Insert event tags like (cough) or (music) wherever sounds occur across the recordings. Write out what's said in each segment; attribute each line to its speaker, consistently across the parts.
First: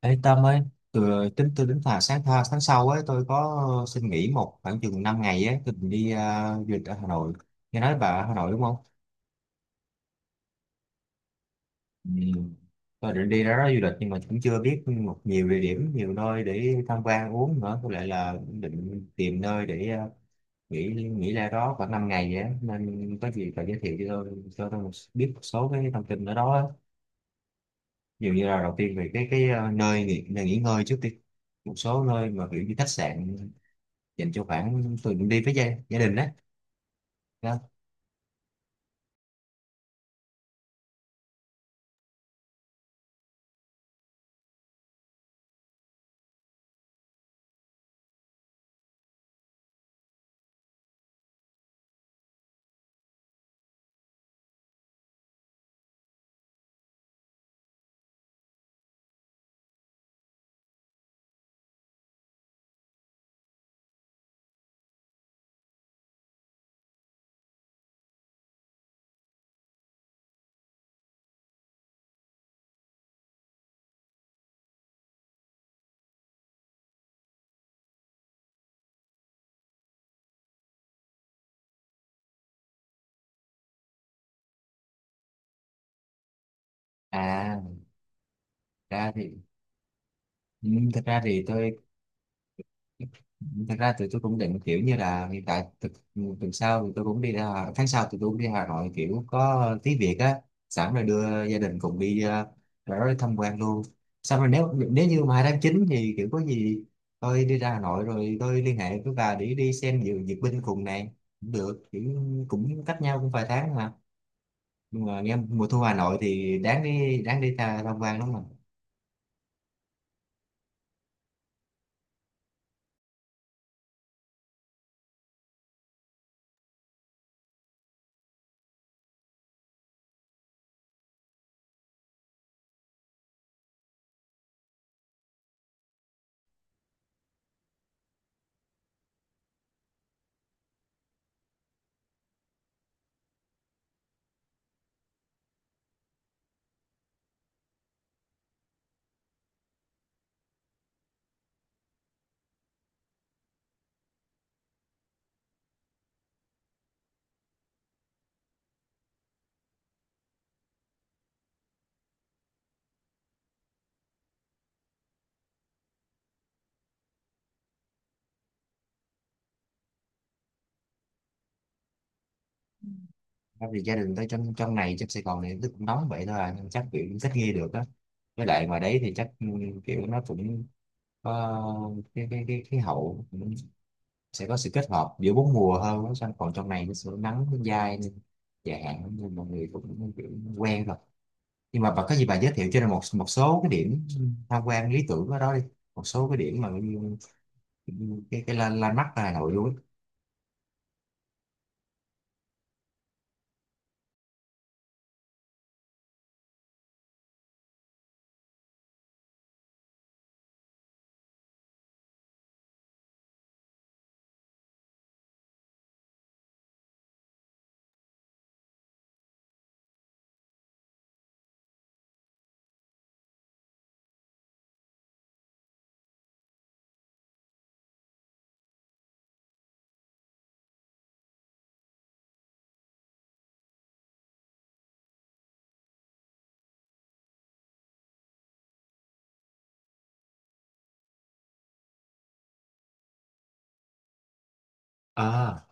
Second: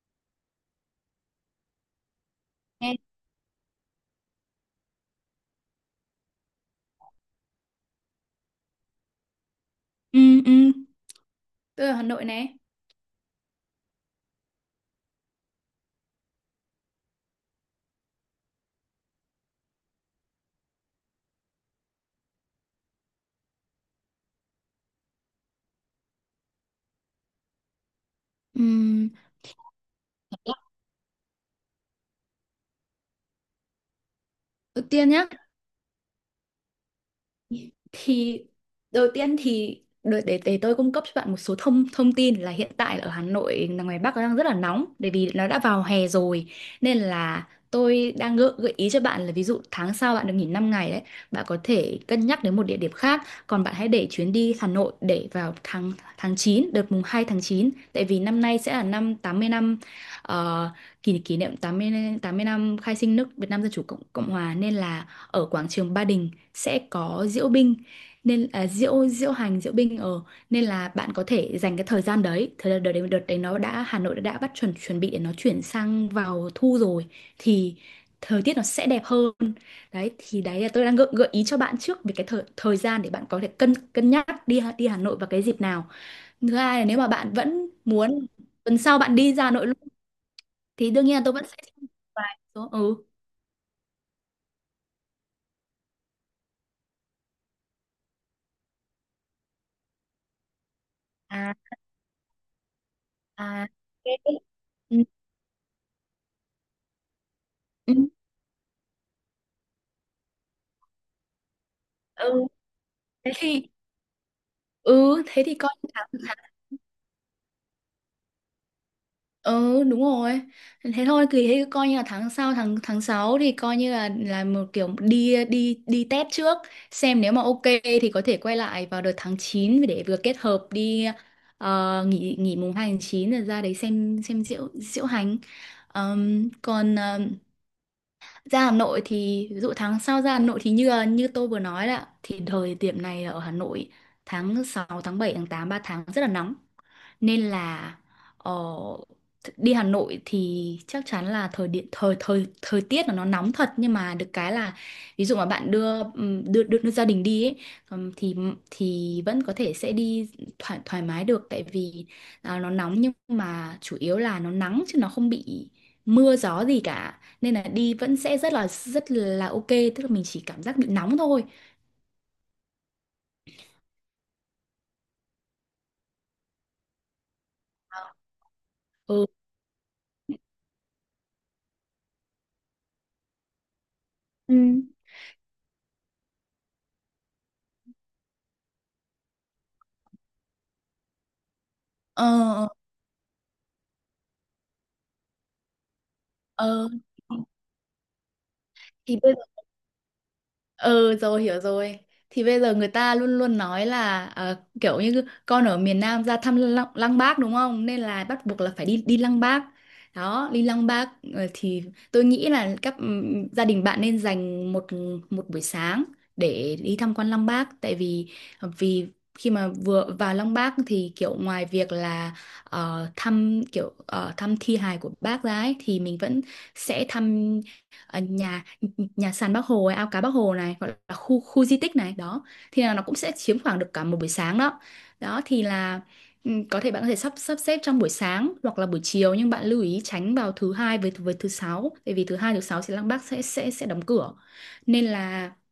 Speaker 1: Ê Tâm ơi, từ tính tôi đến là tháng sau
Speaker 2: Ê,
Speaker 1: ấy tôi có xin nghỉ một khoảng chừng 5 ngày ấy, tôi định đi du lịch ở Hà Nội. Nghe nói bà ở Hà Nội đúng không?
Speaker 2: ừ, ừ, tôi ở Hà
Speaker 1: Ừ.
Speaker 2: Nội này.
Speaker 1: Tôi định đi đó du lịch nhưng mà cũng chưa biết nhiều địa điểm, nhiều nơi để tham quan uống nữa. Có lẽ là định tìm nơi để nghỉ nghỉ ra đó khoảng 5 ngày ấy. Nên có gì bà giới thiệu cho tôi biết một số cái thông tin ở đó. Á. Dường như là đầu tiên
Speaker 2: Ừm,
Speaker 1: về cái nơi nghỉ ngơi trước đi một số nơi mà kiểu như khách sạn dành cho
Speaker 2: Đầu
Speaker 1: khoảng
Speaker 2: tiên
Speaker 1: tôi
Speaker 2: nhá,
Speaker 1: cũng đi với gia đình á đó.
Speaker 2: thì đầu tiên thì đợi để tôi cung cấp cho bạn một số thông thông tin là hiện tại ở Hà Nội là ngoài Bắc nó đang rất là nóng bởi vì nó đã vào hè rồi, nên là tôi đang gợi ý cho bạn là ví dụ tháng sau bạn được nghỉ 5 ngày đấy, bạn có thể cân nhắc đến một địa điểm khác, còn bạn hãy để chuyến đi Hà Nội để vào tháng tháng 9, đợt mùng 2 tháng 9, tại vì năm nay sẽ là năm 80 năm, ờ, kỷ kỷ niệm tám mươi năm khai sinh nước Việt Nam Dân chủ Cộng Cộng hòa, nên là ở quảng trường Ba Đình sẽ có diễu binh, nên diễu diễu hành diễu binh ở nên là bạn có thể dành cái thời gian đấy, thời gian đợt đấy nó đã, Hà Nội đã bắt chuẩn chuẩn bị để nó chuyển sang vào thu rồi thì thời tiết nó sẽ đẹp hơn. Đấy thì đấy là tôi đang gợi ý cho bạn trước về cái thời thời gian để bạn có thể cân cân nhắc đi Hà Nội vào cái dịp nào. Thứ hai là nếu mà bạn
Speaker 1: à
Speaker 2: vẫn muốn tuần
Speaker 1: thật
Speaker 2: sau
Speaker 1: ra
Speaker 2: bạn đi
Speaker 1: thì
Speaker 2: ra Hà Nội luôn
Speaker 1: ừ,
Speaker 2: thì
Speaker 1: thật
Speaker 2: đương nhiên
Speaker 1: ra
Speaker 2: là tôi
Speaker 1: thì
Speaker 2: vẫn sẽ
Speaker 1: tôi
Speaker 2: vài số ừ
Speaker 1: Thật ra thì tôi cũng định kiểu như là hiện tại tuần tuần sau thì tôi cũng đi ra tháng sau thì tôi cũng đi Hà Nội kiểu có tí việc á sẵn rồi đưa
Speaker 2: à
Speaker 1: gia đình cùng đi ra đó đi tham quan
Speaker 2: à
Speaker 1: luôn. Xong
Speaker 2: ok.
Speaker 1: rồi nếu
Speaker 2: Ừ,
Speaker 1: nếu như mà tháng 9 thì kiểu có gì tôi đi ra Hà
Speaker 2: ừ.
Speaker 1: Nội rồi tôi liên hệ với bà để đi xem duyệt binh cùng này cũng được kiểu
Speaker 2: Ừ.
Speaker 1: cũng cách nhau cũng
Speaker 2: thế
Speaker 1: vài
Speaker 2: thì
Speaker 1: tháng mà. Nhưng mà
Speaker 2: ừ
Speaker 1: nghe
Speaker 2: Thế thì
Speaker 1: mùa
Speaker 2: coi
Speaker 1: thu
Speaker 2: như
Speaker 1: Hà
Speaker 2: tháng
Speaker 1: Nội
Speaker 2: tháng
Speaker 1: thì đáng đi tham quan lắm mà.
Speaker 2: ừ, đúng rồi, thế thôi thì thế coi như là tháng sau, tháng tháng 6 thì coi như là một kiểu đi đi đi test trước, xem nếu mà ok thì có thể quay lại vào đợt tháng 9 để vừa kết hợp đi, nghỉ nghỉ mùng 2 tháng 9 rồi ra đấy xem diễu diễu hành. Còn Ra Hà Nội thì ví dụ tháng sau ra Hà Nội thì như tôi vừa nói là thì thời điểm này ở Hà Nội tháng sáu, tháng bảy, tháng tám, 3 tháng rất là nóng. Nên là, ờ, đi Hà Nội thì chắc chắn là thời điện thời thời thời tiết là nó nóng thật, nhưng mà được cái là ví dụ mà bạn đưa đưa gia đình đi ấy, thì vẫn có thể sẽ đi thoải thoải mái được, tại vì nó nóng nhưng mà chủ yếu là nó nắng chứ nó không bị mưa gió gì cả, nên là đi vẫn sẽ rất là ok, tức là mình chỉ cảm giác bị nóng thôi.
Speaker 1: Không vì gia đình tôi trong trong này trong Sài Gòn này nó cũng nóng vậy thôi à, nên chắc kiểu cũng thích nghi được á. Với lại ngoài đấy thì
Speaker 2: Ừ.
Speaker 1: chắc kiểu nó cũng có cái khí hậu cũng sẽ
Speaker 2: Ừ.
Speaker 1: có sự kết hợp giữa bốn mùa hơn á. Xong còn trong này nó sẽ nắng nó dai nên dài hạn nên mọi người cũng kiểu quen rồi. Nhưng mà bà có gì bà giới thiệu
Speaker 2: ờ
Speaker 1: cho nên một một số cái điểm tham quan lý tưởng ở đó đi, một số cái điểm mà cái
Speaker 2: ờ
Speaker 1: cái, cái landmark
Speaker 2: thì
Speaker 1: ở Hà
Speaker 2: bây
Speaker 1: Nội luôn á.
Speaker 2: Ừ, rồi, hiểu rồi. Thì bây giờ người ta luôn luôn nói là, kiểu như con ở miền Nam ra thăm Lăng Bác đúng không, nên là bắt buộc là phải đi đi Lăng Bác. Đó, đi Lăng Bác, thì tôi nghĩ là gia đình bạn nên dành một một buổi sáng để đi tham quan Lăng Bác. Tại vì vì khi mà vừa vào Lăng Bác thì kiểu ngoài việc là, thăm thi hài của bác ra ấy, thì mình vẫn sẽ thăm, nhà nhà sàn Bác Hồ ấy, ao cá Bác Hồ này, gọi là khu khu di tích này đó, thì là nó cũng sẽ chiếm khoảng được cả một buổi sáng đó. Đó thì là, có thể bạn có thể sắp sắp xếp trong buổi sáng hoặc là buổi chiều, nhưng bạn lưu ý tránh vào thứ hai với thứ sáu, bởi vì thứ hai thứ sáu sẽ là bác sẽ đóng cửa nên là.
Speaker 1: À,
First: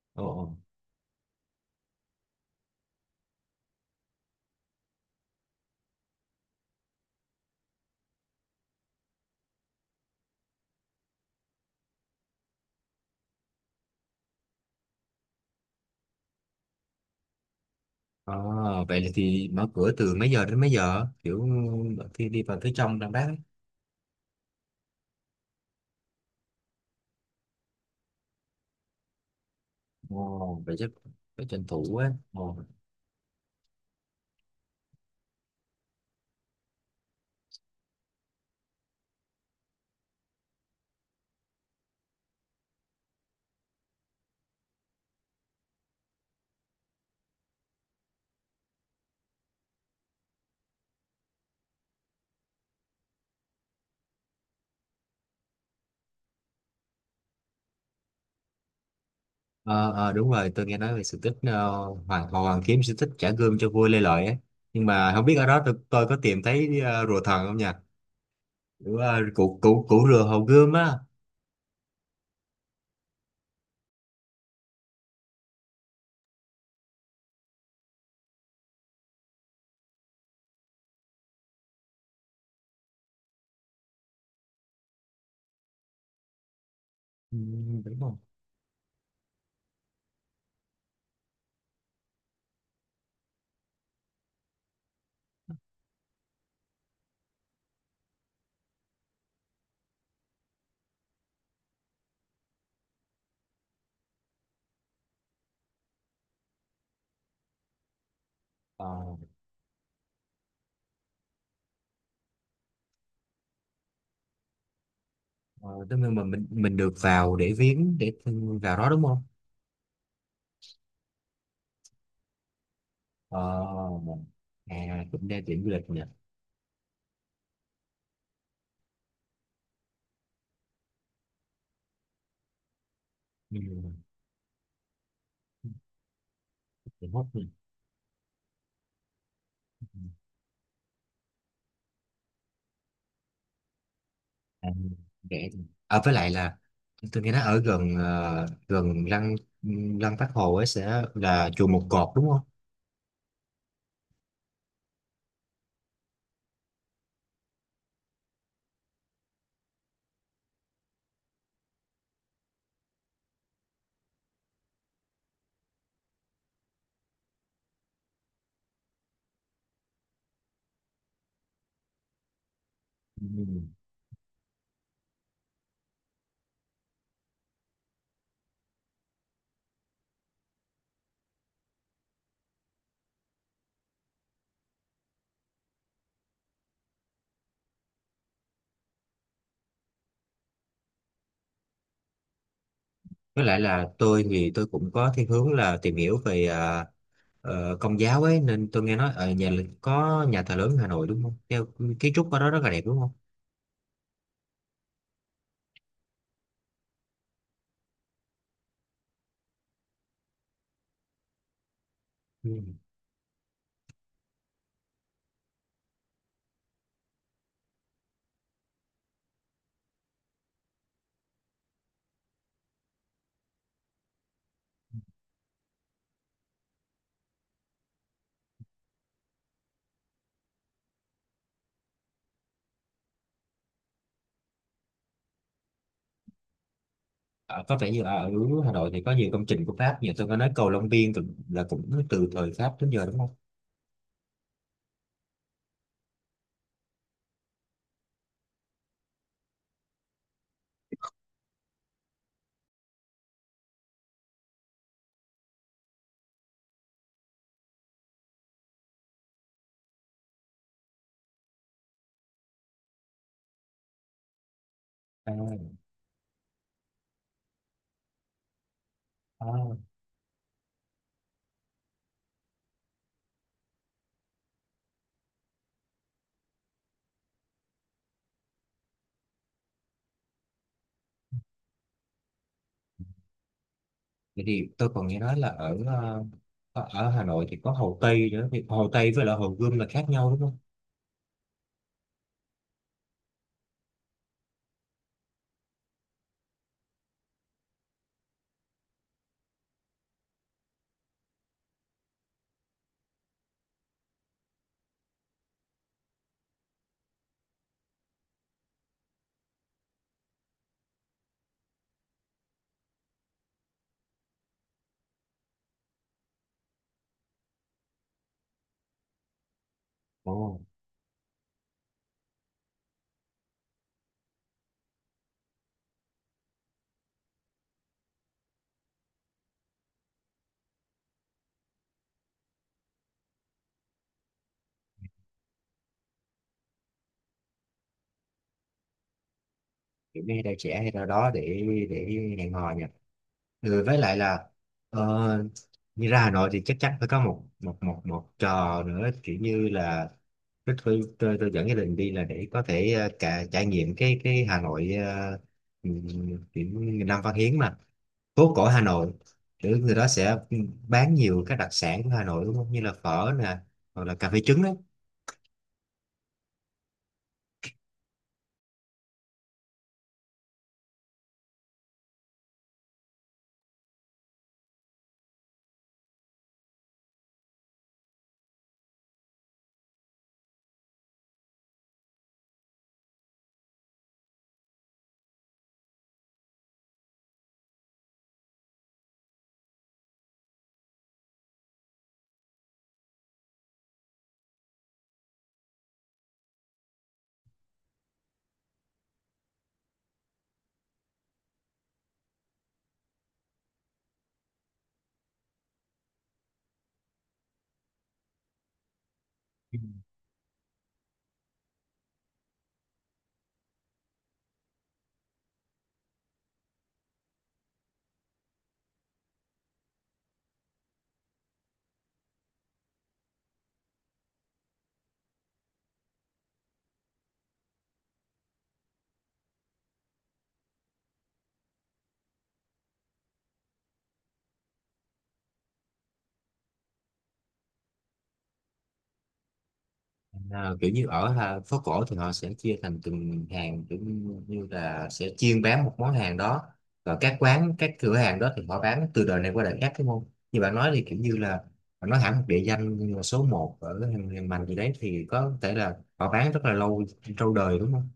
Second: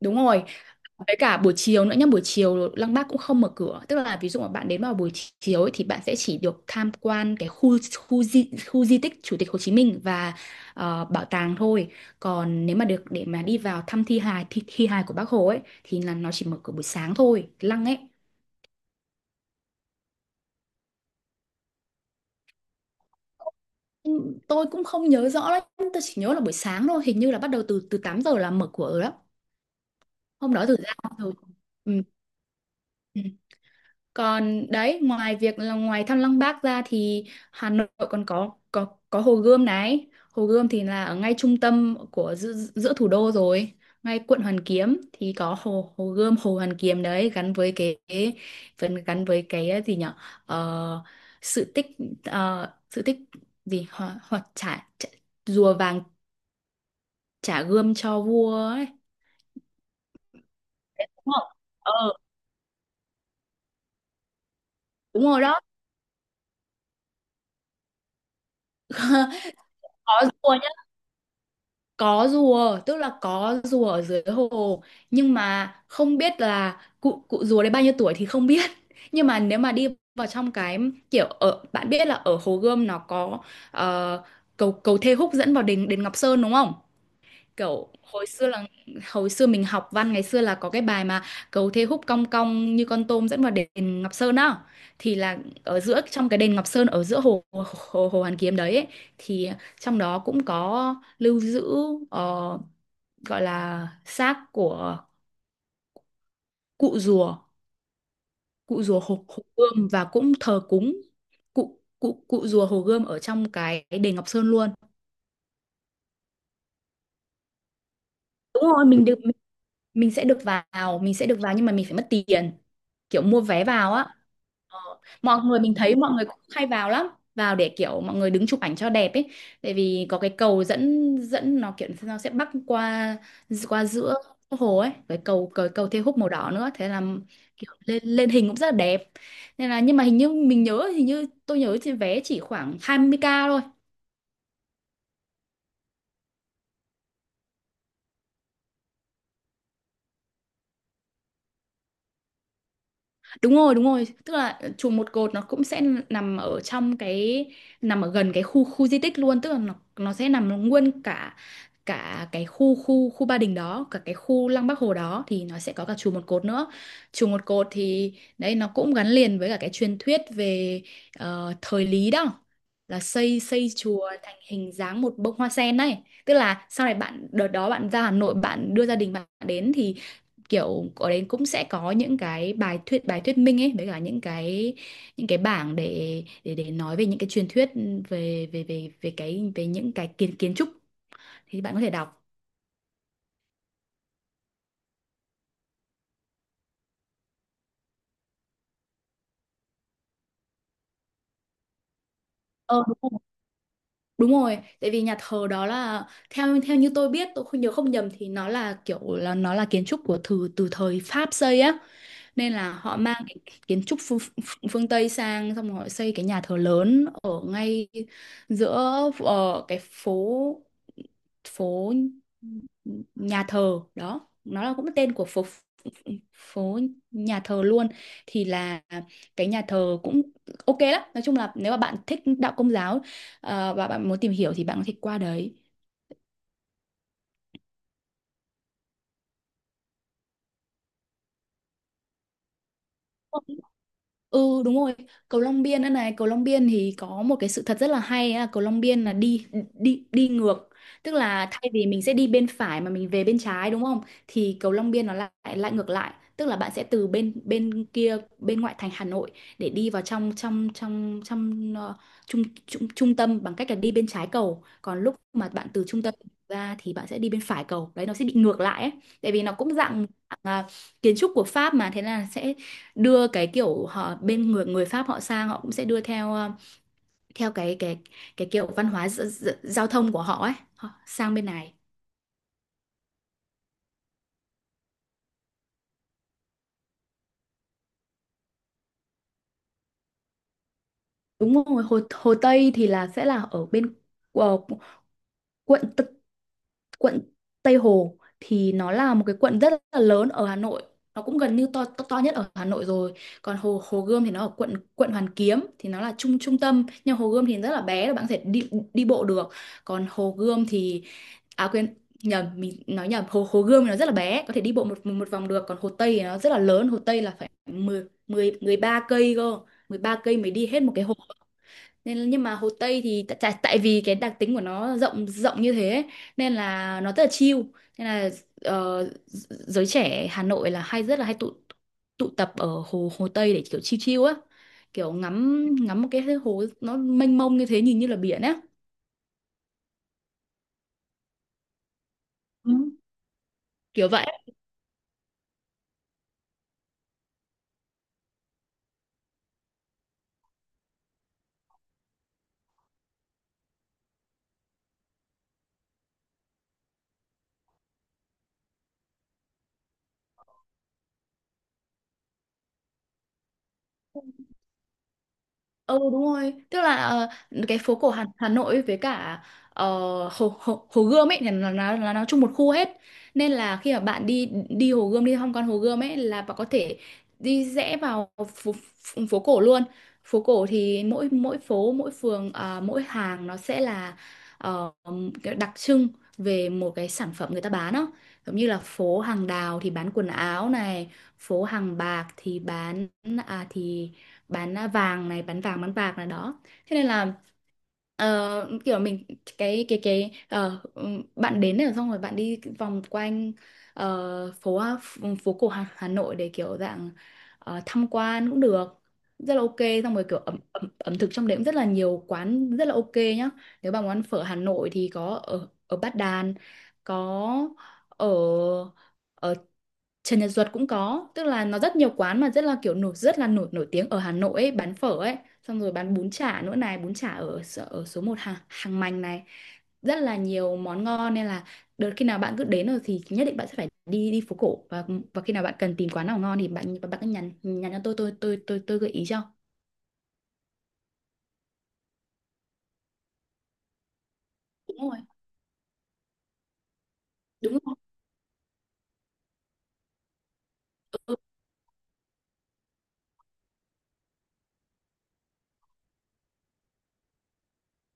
Speaker 2: Đúng
Speaker 1: ồ,
Speaker 2: rồi.
Speaker 1: ồ.
Speaker 2: Với cả buổi chiều nữa nhá, buổi chiều Lăng Bác cũng không mở cửa. Tức là ví dụ mà bạn đến vào buổi chiều ấy, thì bạn sẽ chỉ được tham quan cái khu khu di tích Chủ tịch Hồ Chí Minh và bảo tàng thôi. Còn nếu mà được để mà đi vào thăm thi hài của Bác Hồ ấy thì là nó chỉ mở cửa buổi sáng thôi, cái Lăng ấy.
Speaker 1: À, vậy là thì mở cửa từ mấy giờ đến mấy giờ? Kiểu khi đi vào phía trong Đà Bắc ấy.
Speaker 2: Ừ, tôi cũng không nhớ rõ lắm, tôi chỉ nhớ là buổi sáng thôi, hình như là bắt đầu từ từ 8 giờ là mở cửa rồi đó. Hôm
Speaker 1: Ồ,
Speaker 2: đó
Speaker 1: vậy
Speaker 2: từ
Speaker 1: chắc
Speaker 2: ra rồi.
Speaker 1: phải tranh thủ á. Ồ.
Speaker 2: Ừ. Còn đấy, ngoài việc là ngoài Thăng Long Park ra thì Hà Nội còn có Hồ Gươm này. Hồ Gươm thì là ở ngay trung tâm của giữa thủ đô rồi, ngay quận Hoàn Kiếm thì có Hồ Hồ Gươm, Hồ Hoàn Kiếm đấy, gắn với cái phần, gắn với cái, gì nhở. Ờ, sự tích sự tích gì, hoặc trả, trả rùa vàng trả gươm cho vua ấy.
Speaker 1: Ờ, ờ, đúng rồi, tôi nghe nói về sự tích
Speaker 2: Đúng không? Ờ,
Speaker 1: Hồ Hoàng Kiếm, sự tích trả gươm cho vua Lê Lợi ấy. Nhưng mà
Speaker 2: đúng
Speaker 1: không biết
Speaker 2: rồi
Speaker 1: ở
Speaker 2: đó.
Speaker 1: đó tôi có tìm thấy rùa thần không nha? Kiểu,
Speaker 2: (laughs)
Speaker 1: cụ cụ cụ
Speaker 2: Có
Speaker 1: rùa hầu
Speaker 2: rùa
Speaker 1: gươm á.
Speaker 2: có rùa, tức là có rùa ở dưới hồ nhưng mà không biết là cụ cụ rùa đấy bao nhiêu tuổi thì không biết (laughs) nhưng mà nếu mà đi vào trong cái, kiểu ở, bạn biết là ở Hồ Gươm nó có, ờ, cầu cầu Thê Húc dẫn vào đền đền Ngọc Sơn đúng không,
Speaker 1: Ừ,
Speaker 2: kiểu
Speaker 1: đúng không?
Speaker 2: hồi xưa là hồi xưa mình học văn ngày xưa là có cái bài mà cầu thế húc cong cong như con tôm dẫn vào đền Ngọc Sơn á, thì là ở giữa trong cái đền Ngọc Sơn, ở giữa hồ Hoàn Kiếm đấy ấy, thì trong đó cũng có lưu giữ, ờ, gọi là xác của cụ rùa cụ
Speaker 1: Ờ,
Speaker 2: rùa hồ Gươm, và cũng thờ cúng cụ cụ cụ rùa hồ Gươm ở trong cái đền Ngọc Sơn luôn.
Speaker 1: ờ, tức là mà mình được vào để viếng, để
Speaker 2: Đúng
Speaker 1: vào
Speaker 2: rồi
Speaker 1: đó đúng
Speaker 2: mình được
Speaker 1: không?
Speaker 2: Mình sẽ được vào, nhưng mà mình phải mất tiền, kiểu
Speaker 1: Ờ,
Speaker 2: mua vé vào á. Ờ,
Speaker 1: à, cũng đa
Speaker 2: mọi người,
Speaker 1: điểm du
Speaker 2: mình
Speaker 1: lịch
Speaker 2: thấy
Speaker 1: nhỉ.
Speaker 2: mọi người cũng hay vào lắm, vào để kiểu mọi người đứng chụp ảnh cho đẹp ấy, tại vì có cái cầu dẫn dẫn nó, kiểu nó sẽ bắc qua
Speaker 1: Ừ,
Speaker 2: qua giữa hồ ấy, cái cầu Thê Húc màu đỏ nữa, thế là
Speaker 1: điểm hot nhỉ.
Speaker 2: kiểu lên lên hình cũng rất là đẹp, nên là, nhưng mà hình như mình nhớ, hình như tôi nhớ trên vé chỉ khoảng 20k thôi.
Speaker 1: À, rẻ với lại là tôi nghe nói ở gần gần lăng lăng Bác Hồ ấy sẽ là chùa Một Cột đúng không?
Speaker 2: Đúng rồi, đúng rồi. Tức là chùa Một Cột nó cũng sẽ nằm ở trong cái nằm ở gần cái khu khu di tích luôn, tức là nó sẽ nằm nguyên cả cả cái khu khu khu Ba Đình đó, cả cái khu Lăng Bác Hồ đó thì nó sẽ có cả chùa Một Cột nữa. Chùa Một Cột thì đấy nó cũng gắn liền với cả cái truyền thuyết về, thời Lý đó, là xây
Speaker 1: Ừ.
Speaker 2: xây chùa thành hình dáng một bông hoa sen này. Tức là sau này, bạn đợt đó bạn ra Hà Nội bạn đưa gia đình bạn đến, kiểu ở đấy cũng sẽ có những cái bài thuyết minh ấy, với cả những cái bảng để nói về những cái truyền thuyết, về về về về cái về những cái kiến kiến trúc thì bạn có thể đọc.
Speaker 1: Với lại là tôi thì tôi cũng có thiên hướng là tìm hiểu về công giáo ấy nên tôi nghe nói ở có nhà thờ lớn Hà Nội đúng không? Theo kiến trúc ở đó rất là đẹp
Speaker 2: Ờ, đúng
Speaker 1: đúng không?
Speaker 2: rồi. Đúng rồi, tại vì nhà thờ đó là, theo theo như tôi biết, tôi không nhớ không nhầm thì nó là kiểu là nó là kiến trúc của, từ từ thời Pháp xây á,
Speaker 1: Ừ.
Speaker 2: nên là họ mang cái kiến trúc phương Tây sang, xong rồi họ xây cái nhà thờ lớn ở ngay giữa, cái phố phố nhà thờ đó, nó là cũng tên của phố phố nhà thờ luôn, thì là cái nhà thờ cũng ok lắm. Nói chung là nếu mà bạn thích đạo công giáo, và bạn muốn tìm hiểu thì bạn có thể qua đấy.
Speaker 1: Ờ, có vẻ như ở Hà Nội thì có nhiều công trình của Pháp, như tôi có nói cầu Long Biên là cũng từ thời Pháp đến giờ đúng không?
Speaker 2: Ừ, đúng rồi, cầu Long Biên nữa này, cầu Long Biên thì có một cái sự thật rất là hay á, cầu Long Biên là đi đi đi ngược, tức là thay vì mình sẽ đi bên phải mà mình về bên trái đúng không? Thì cầu Long Biên nó lại lại ngược lại, tức là bạn sẽ từ bên bên kia, bên ngoại thành Hà Nội, để đi vào trong trong trong trong, trung trung trung tâm bằng cách là đi bên trái cầu, còn lúc
Speaker 1: À,
Speaker 2: mà bạn từ trung tâm ra thì bạn sẽ đi bên phải cầu. Đấy nó sẽ bị ngược lại ấy, tại vì nó cũng
Speaker 1: à.
Speaker 2: dạng à, kiến trúc của Pháp, mà thế là sẽ đưa cái kiểu họ bên người người Pháp. Họ sang họ cũng sẽ đưa theo theo cái kiểu văn hóa giao thông của họ ấy, họ sang bên này.
Speaker 1: Vậy thì tôi còn nghe nói là ở ờ, ở ở Hà Nội thì có Hồ Tây nữa, thì Hồ Tây với lại Hồ Gươm là khác nhau đúng không?
Speaker 2: Đúng rồi, Hồ Hồ Tây thì là sẽ là ở bên ờ, quận quận Tây Hồ, thì nó là một cái quận rất là lớn ở Hà Nội, nó cũng gần như to nhất ở Hà Nội rồi. Còn Hồ Hồ Gươm thì nó ở quận quận Hoàn Kiếm, thì nó là trung trung tâm, nhưng Hồ Gươm thì rất là bé, là bạn có thể đi đi bộ được. Còn Hồ Gươm thì à quên nhầm mình nói nhầm, Hồ Hồ Gươm thì nó rất là bé, có thể đi bộ một một vòng được, còn Hồ Tây thì nó rất là lớn, Hồ Tây là phải mười mười 13 cây cơ, 13 cây mới
Speaker 1: Ồ,
Speaker 2: đi hết một cái hồ. Nên là- nhưng mà Hồ Tây thì tại tại tại vì cái đặc tính của nó rộng rộng như thế ấy, nên là nó rất là chill. Nên là giới trẻ Hà Nội là hay rất là hay tụ tụ tập ở hồ Hồ Tây để kiểu chill chill á, kiểu ngắm ngắm một cái hồ nó mênh mông như thế, nhìn như là biển á.
Speaker 1: kiểu như đây trẻ hay ra đó để hẹn
Speaker 2: Ừ,
Speaker 1: hò nhỉ. Ừ, với
Speaker 2: kiểu
Speaker 1: lại
Speaker 2: vậy.
Speaker 1: là ờ, như ra Hà Nội thì chắc chắn phải có một một một một trò nữa, kiểu như là tôi dẫn gia đình đi là để có thể cả trải nghiệm cái Hà Nội, uh, kiểu như Nam Văn Hiến mà, phố cổ Hà Nội, kiểu người đó sẽ bán nhiều các đặc sản của Hà Nội đúng không, như là phở nè hoặc là cà phê trứng đấy.
Speaker 2: Ừ đúng rồi, tức là cái phố cổ Hà Nội với cả ờ, Hồ Gươm ấy thì là nó chung một khu hết. Nên là khi mà bạn đi đi Hồ Gươm, đi tham quan Hồ Gươm ấy, là bạn có thể đi rẽ vào phố, phố phố cổ luôn. Phố cổ thì mỗi mỗi phố, mỗi phường, à, mỗi hàng nó sẽ là ờ, cái đặc trưng về một cái sản phẩm người ta bán đó. Giống như là phố hàng đào thì bán quần áo này, phố hàng bạc thì à thì bán vàng bán bạc này đó. Thế nên là ờ, kiểu mình cái ờ, bạn đến rồi, xong rồi bạn đi vòng quanh ờ, phố phố cổ Hà Nội, để kiểu dạng tham quan cũng được, rất là ok.
Speaker 1: Ừ.
Speaker 2: Xong rồi kiểu ẩm thực trong đấy cũng rất là nhiều quán rất là ok nhá. Nếu bạn muốn ăn phở Hà Nội thì có ở ở Bát Đàn, có ở ở Trần Nhật Duật cũng có, tức là nó rất nhiều quán mà rất là kiểu nổi rất là nổi nổi tiếng ở Hà Nội ấy, bán phở ấy. Xong rồi bán bún chả nữa này, bún chả ở ở số 1 hàng hàng mành này, rất là nhiều món ngon. Nên là đợt khi nào bạn cứ đến rồi thì nhất định bạn sẽ phải đi đi phố cổ. Và khi nào bạn cần tìm quán nào ngon thì bạn bạn cứ nhắn nhắn cho tôi, tôi gợi ý cho.
Speaker 1: À, kiểu như ở phố cổ thì họ sẽ chia thành từng hàng, kiểu như như là
Speaker 2: đúng rồi
Speaker 1: sẽ chuyên bán một món hàng đó, và các
Speaker 2: đúng
Speaker 1: quán các
Speaker 2: rồi
Speaker 1: cửa hàng đó thì họ bán từ đời này qua đời khác đúng không? Như bạn nói thì kiểu như là họ nói hẳn một địa danh như là số 1 ở hàng hàng Mành gì đấy thì có thể là họ bán rất là lâu, lâu đời đúng không?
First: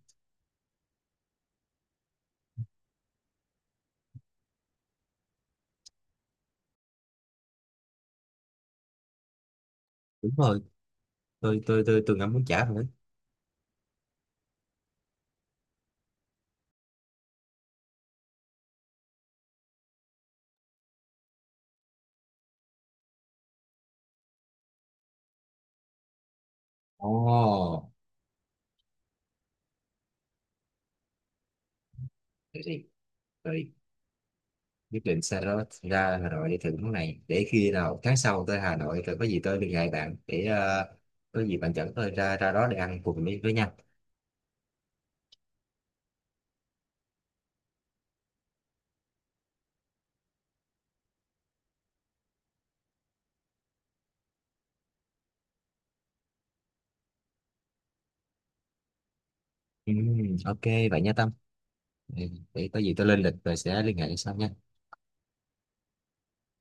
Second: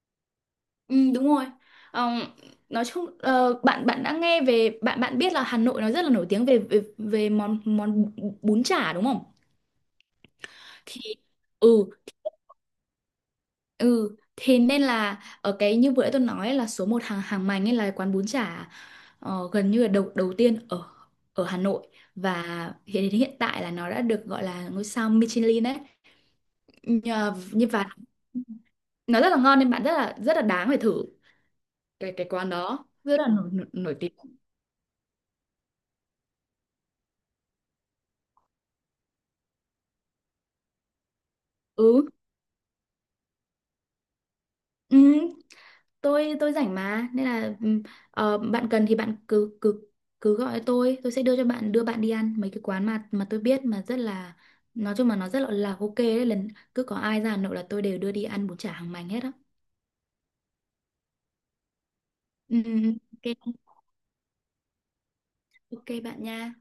Speaker 2: Ừ, đúng rồi. Ờ, nói chung bạn bạn đã nghe về, bạn bạn biết là Hà Nội nó rất là nổi tiếng về về, về món món bún chả đúng không?
Speaker 1: Đúng rồi,
Speaker 2: Thì
Speaker 1: tôi tôi
Speaker 2: ừ,
Speaker 1: tôi từng ăn bún chả rồi đấy.
Speaker 2: ừ thì nên là ở cái như vừa nãy tôi nói là số 1 hàng hàng mành ấy là quán bún chả gần như là đầu đầu tiên ở ở Hà Nội. Và hiện đến hiện tại là nó đã được gọi là ngôi sao Michelin đấy. Nhờ như và nó rất là ngon, nên bạn rất là đáng phải thử. Cái quán đó rất là
Speaker 1: Ồ,
Speaker 2: nổi tiếng.
Speaker 1: quyết định xa đó ra Hà Nội để thử món này, để khi nào tháng sau tới Hà Nội rồi có gì tôi liên hệ bạn để, có gì bạn dẫn
Speaker 2: Ừ.
Speaker 1: tôi ra ra đó để ăn cùng với nhau.
Speaker 2: Ừ, tôi rảnh mà, nên là ừ, bạn cần thì bạn cứ cứ cứ gọi tôi sẽ đưa cho bạn, đưa bạn đi ăn mấy cái quán mà tôi biết mà rất là, nói chung mà nó rất là ok đấy. Lần cứ có ai ra Hà Nội là tôi đều đưa đi ăn bún chả hàng mành hết á.
Speaker 1: Ok vậy nha Tâm. Ừ,
Speaker 2: Ừ,
Speaker 1: để có gì tôi lên lịch rồi
Speaker 2: ok.
Speaker 1: sẽ liên hệ sau nha.
Speaker 2: Ok bạn nha.